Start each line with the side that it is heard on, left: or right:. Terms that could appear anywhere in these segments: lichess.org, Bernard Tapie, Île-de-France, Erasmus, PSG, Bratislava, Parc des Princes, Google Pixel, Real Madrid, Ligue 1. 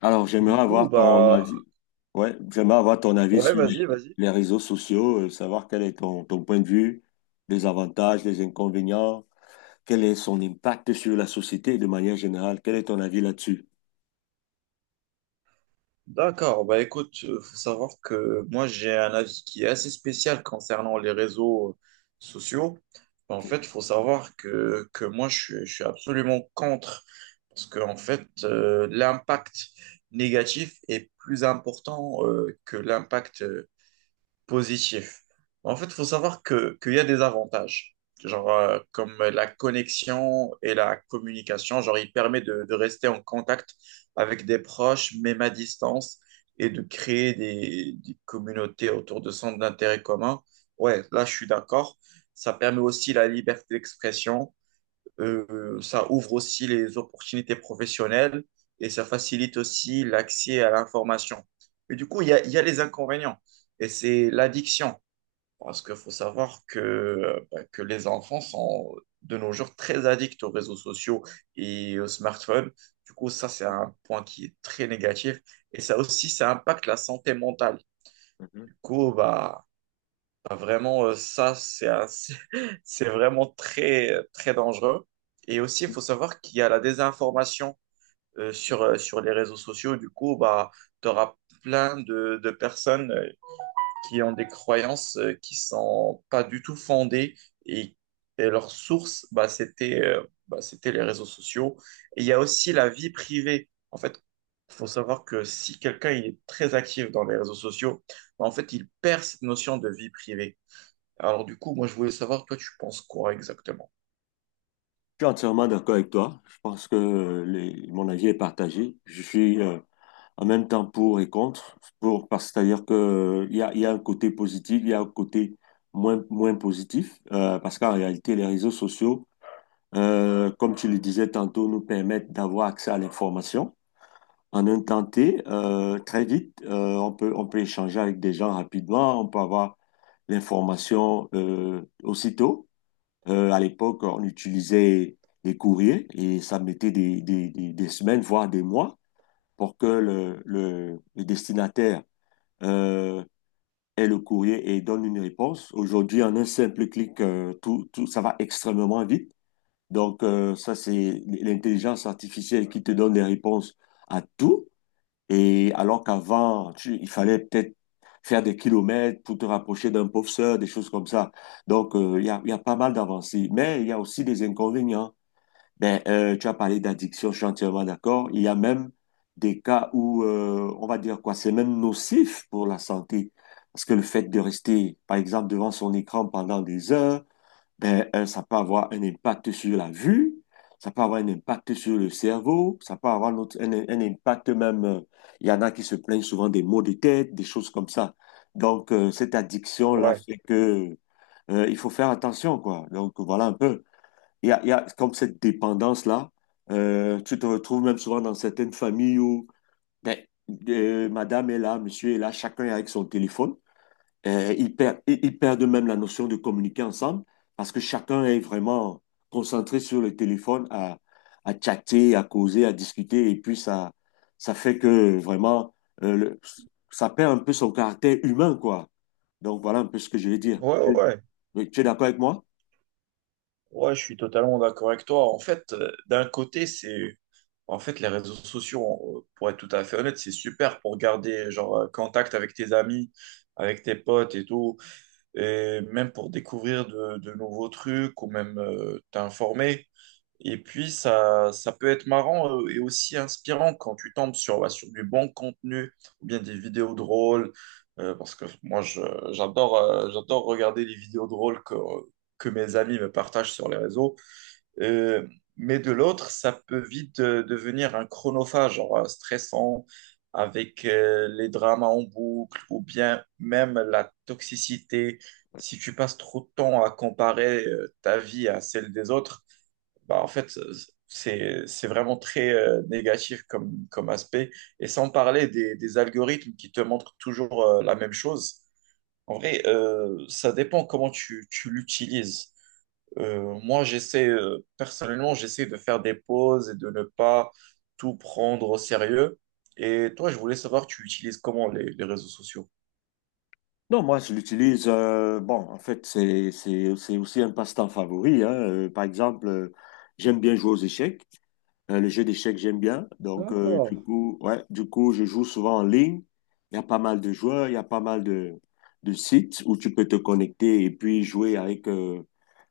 left: Alors,
right: Du
left: j'aimerais
right: coup,
left: avoir ton
right: bah,
left: avis. Ouais, j'aimerais avoir ton avis
right: ouais,
left: sur
right: vas-y,
left: les,
right: vas-y.
left: les réseaux sociaux, savoir quel est ton point de vue, les avantages, les inconvénients, quel est son impact sur la société de manière générale. Quel est ton avis là-dessus?
right: D'accord, bah écoute, faut savoir que moi j'ai un avis qui est assez spécial concernant les réseaux sociaux. En
left: Ok.
right: fait, faut savoir que moi je suis absolument contre parce que en fait l'impact négatif est plus important que l'impact positif. En fait, il faut savoir que qu'il y a des avantages, genre comme la connexion et la communication. Genre, il permet de rester en contact avec des proches, même à distance, et de créer des communautés autour de centres d'intérêt communs. Ouais, là, je suis d'accord. Ça permet aussi la liberté d'expression, ça ouvre aussi les opportunités professionnelles et ça facilite aussi l'accès à l'information. Mais du coup, il y a les inconvénients et c'est l'addiction parce qu'il faut savoir que, bah, que les enfants sont de nos jours très addicts aux réseaux sociaux et aux smartphones. Du coup, ça, c'est un point qui est très négatif et ça aussi, ça impacte la santé mentale.
left: Mhm.
right: Du coup, bah, Vraiment, ça, c'est vraiment très, très dangereux. Et aussi, il faut savoir qu'il y a la désinformation sur les réseaux sociaux. Du coup, bah, tu auras plein de personnes qui ont des croyances qui sont pas du tout fondées et, et leur source, bah, c'était les réseaux sociaux. Et il y a aussi la vie privée. En fait, il faut savoir que si quelqu'un il est très actif dans les réseaux sociaux, bah, en fait, il perd cette notion de vie privée. Alors du coup, moi je voulais savoir, toi tu penses quoi exactement?
left: Je suis entièrement d'accord avec toi. Je pense que mon avis est partagé. Je suis en même temps pour et contre, pour, parce que c'est-à-dire que il y a un côté positif, il y a un côté moins positif, parce qu'en réalité, les réseaux sociaux comme tu le disais tantôt, nous permettent d'avoir accès à l'information. En un temps T, très vite, on peut échanger avec des gens rapidement, on peut avoir l'information aussitôt. À l'époque, on utilisait les courriers et ça mettait des semaines, voire des mois, pour que le destinataire euh, ait le courrier et donne une réponse. Aujourd'hui, en un simple clic, tout, ça va extrêmement vite. Donc, ça, c'est l'intelligence artificielle qui te donne des réponses à tout. Et alors qu'avant, il fallait peut-être faire des kilomètres pour te rapprocher d'un pauvre sœur, des choses comme ça. Donc, il y a pas mal d'avancées. Mais il y a aussi des inconvénients. Ben, tu as parlé d'addiction, je suis entièrement d'accord. Il y a même des cas où, on va dire quoi, c'est même nocif pour la santé. Parce que le fait de rester, par exemple, devant son écran pendant des heures, ben, ça peut avoir un impact sur la vue, ça peut avoir un impact sur le cerveau, ça peut avoir notre un impact même, il y en a qui se plaignent souvent des maux de tête, des choses comme ça. Donc, cette addiction-là
right: Ouais,
left: fait que il faut faire attention, quoi. Donc, voilà un peu. Il y a comme cette dépendance-là. Tu te retrouves même souvent dans certaines familles où ben, madame est là, monsieur est là, chacun est avec son téléphone. Ils perdent même la notion de communiquer ensemble parce que chacun est vraiment concentré sur le téléphone à chatter, à causer, à discuter. Et puis, ça fait que vraiment, euh, le- ça perd un peu son caractère humain, quoi. Donc, voilà un peu ce que je vais dire.
right: ouais, ouais,
left: Oui, tu es d'accord avec moi?
right: ouais, je suis totalement d'accord avec toi. En fait, d'un côté, c'est, en fait, les réseaux sociaux, pour être tout à fait honnête, c'est super pour garder, genre, contact avec tes amis, avec tes potes et tout, et même pour découvrir de nouveaux trucs ou même t'informer. Et puis, ça peut être marrant et aussi inspirant quand tu tombes sur, bah, sur du bon contenu ou bien des vidéos drôles. Parce que moi, je- j'adore j'adore regarder les vidéos drôles que mes amis me partagent sur les réseaux. Euh, mais de l'autre, ça peut vite devenir un chronophage, genre stressant, avec les dramas en boucle ou bien même la toxicité. Si tu passes trop de temps à comparer ta vie à celle des autres, bah, en fait, c'est vraiment très négatif comme aspect. Et sans parler des algorithmes qui te montrent toujours la même chose. En vrai, ça dépend tu l'utilises. Personnellement, j'essaie de faire des pauses et de ne pas tout prendre au sérieux. Et toi, je voulais savoir, tu utilises comment les réseaux sociaux?
left: Non, moi, je l'utilise. Bon, en fait, c'est aussi un passe-temps favori. Hein. Par exemple, j'aime bien jouer aux échecs. Les jeux d'échecs, j'aime bien. Donc, du coup, je joue souvent en ligne. Il y a pas mal de joueurs, il y a pas mal de sites où tu peux te connecter et puis jouer avec,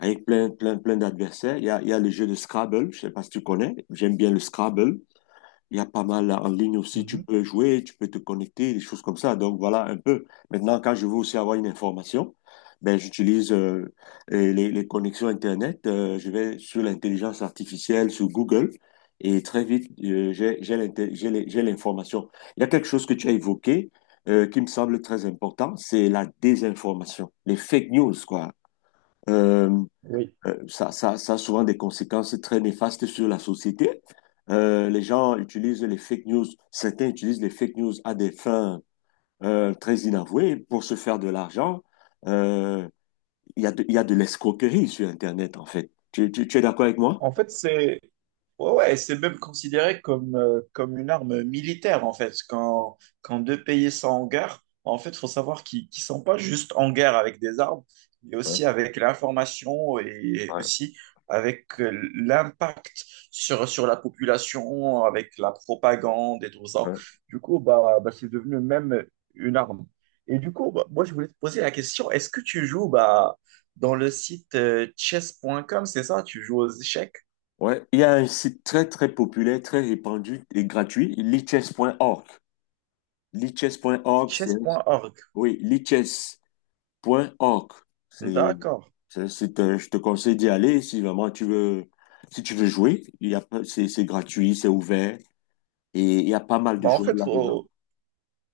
left: avec plein d'adversaires. Il y a le jeu de Scrabble, je sais pas si tu connais. J'aime bien le Scrabble. Il y a pas mal en ligne aussi, tu
right: Mhm.
left: peux jouer, tu peux te connecter, des choses comme ça. Donc voilà un peu. Maintenant, quand je veux aussi avoir une information, ben, j'utilise les connexions Internet. Je vais sur l'intelligence artificielle, sur Google, et très vite, j'ai l'information. Il y a quelque chose que tu as évoqué qui me semble très important, c'est la désinformation, les fake news, quoi. Euh,
right: Oui.
left: ça a souvent des conséquences très néfastes sur la société. Les gens utilisent les fake news, certains utilisent les fake news à des fins très inavouées pour se faire de l'argent. Euh, Il y a de, il y a de l'escroquerie sur Internet, en fait. Tu es d'accord avec moi?
right: En fait, c'est Ouais, ouais, c'est même considéré comme, comme une arme militaire, en fait. Quand deux pays sont en guerre, en fait, il faut savoir qu'ils ne sont pas juste en guerre avec des armes, mais
left: Ouais,
right: aussi avec l'information et
left: ouais,
right: aussi avec l'impact sur la population, avec la propagande et tout ça.
left: ouais.
right: C'est devenu même une arme. Et du coup, bah, moi, je voulais te poser la question, est-ce que tu joues bah, dans le site chess.com, c'est ça? Tu joues aux échecs?
left: Ouais, il y a un site très très populaire, très répandu et gratuit, lichess.org. Lichess.org, c'est
right: chess.org.
left: oui, lichess.org. C'est,
right: D'accord.
left: je te conseille d'y aller si vraiment tu veux, si tu veux jouer. Il y a, pas- C'est gratuit, c'est ouvert et il y a pas mal de
right: Bah, en
left: joueurs
right: fait,
left: là-dedans.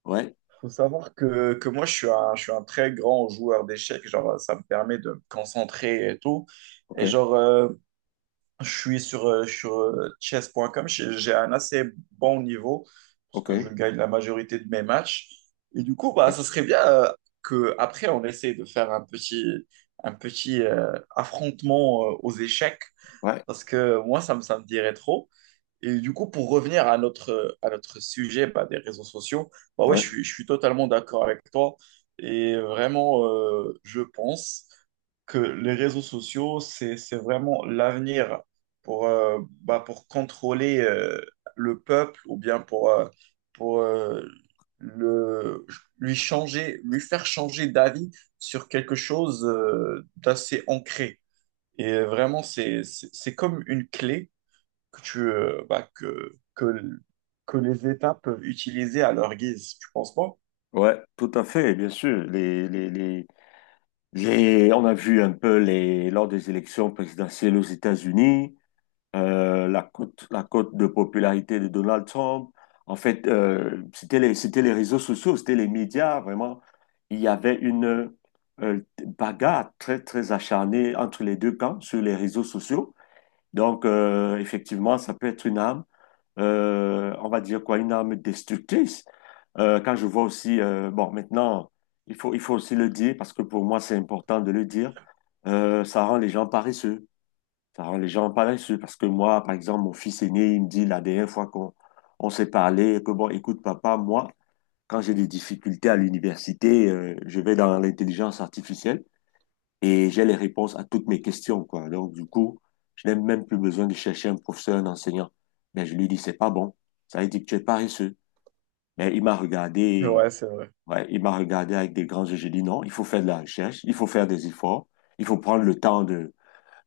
left: Ouais.
right: faut savoir que moi, je suis un très grand joueur d'échecs. Genre, ça me permet de me concentrer et tout.
left: Ok.
right: Et genre, je suis sur, sur chess.com. J'ai un assez bon niveau parce que je
left: Ok.
right: gagne la majorité de mes matchs. Et du coup, bah,
left: Ok.
right: ça serait bien que après on essaie de faire un petit affrontement aux échecs
left: Ouais.
right: parce que moi, ça me dirait trop. Et du coup, pour revenir à à notre sujet bah, des réseaux sociaux, bah ouais,
left: Ouais.
right: je suis totalement d'accord avec toi. Et vraiment, je pense que les réseaux sociaux, c'est vraiment l'avenir pour, pour contrôler le peuple ou bien pour le, lui changer, lui faire changer d'avis sur quelque chose d'assez ancré. Et vraiment, c'est comme une clé que tu, bah, que les États peuvent utiliser à leur guise, tu penses pas?
left: Ouais. Tout à fait. Bien sûr. On a vu un peu les, lors des élections présidentielles aux États-Unis. La cote de popularité de Donald Trump. En fait, c'était les réseaux sociaux, c'était les médias, vraiment. Il y avait une euh, bagarre très acharnée entre les deux camps sur les réseaux sociaux. Donc, effectivement, ça peut être une arme, on va dire quoi, une arme destructrice. Quand je vois aussi, bon, maintenant, il faut aussi le dire, parce que pour moi, c'est important de le dire, ça rend les gens paresseux. Ça les gens pas là-dessus parce que moi, par exemple, mon fils aîné, il me dit la dernière fois qu'on on s'est parlé, que bon, écoute, papa, moi, quand j'ai des difficultés à l'université, je vais dans l'intelligence artificielle et j'ai les réponses à toutes mes questions, quoi. Donc, du coup, je n'ai même plus besoin de chercher un professeur, un enseignant. Mais je lui dis, c'est pas bon. Ça veut dire que tu es paresseux. Mais il m'a regardé,
right: Ouais, c'est vrai.
left: ouais, il m'a regardé avec des grands yeux. J'ai dit, non, il faut faire de la recherche, il faut faire des efforts, il faut prendre le temps de,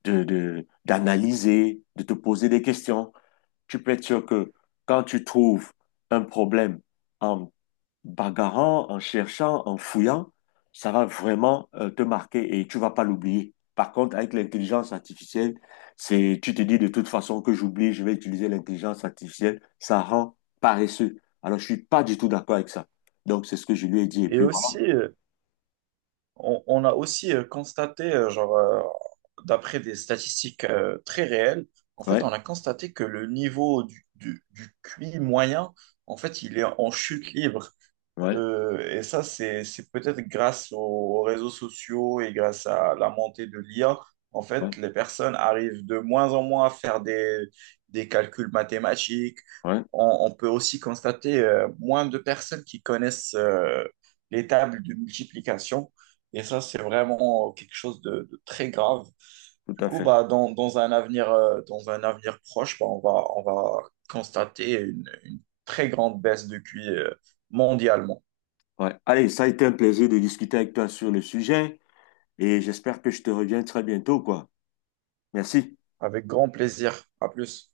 left: de, de- d'analyser, de te poser des questions. Tu peux être sûr que quand tu trouves un problème en bagarrant, en cherchant, en fouillant, ça va vraiment te marquer et tu vas pas l'oublier. Par contre, avec l'intelligence artificielle, c'est, tu te dis de toute façon que j'oublie, je vais utiliser l'intelligence artificielle, ça rend paresseux. Alors, je suis pas du tout d'accord avec ça. Donc, c'est ce que je lui ai dit. Et
right: Et
left: puis, voilà.
right: aussi, on a aussi constaté, d'après des statistiques très réelles, en fait, on
left: Ouais,
right: a constaté que le niveau du QI moyen, en fait, il est en chute libre.
left: ouais,
right: Et ça, c'est peut-être grâce aux réseaux sociaux et grâce à la montée de l'IA. En
left: ouais,
right: fait, les personnes arrivent de moins en moins à faire des calculs mathématiques.
left: ouais,
right: On peut aussi constater moins de personnes qui connaissent les tables de multiplication. Et ça, c'est vraiment quelque chose de très grave.
left: tout
right: Du
left: à
right: coup,
left: fait.
right: bah, dans un avenir proche, bah, on va constater une très grande baisse de QI mondialement.
left: Ouais. Allez, ça a été un plaisir de discuter avec toi sur le sujet et j'espère que je te reviens très bientôt, quoi. Merci.
right: Avec grand plaisir. À plus.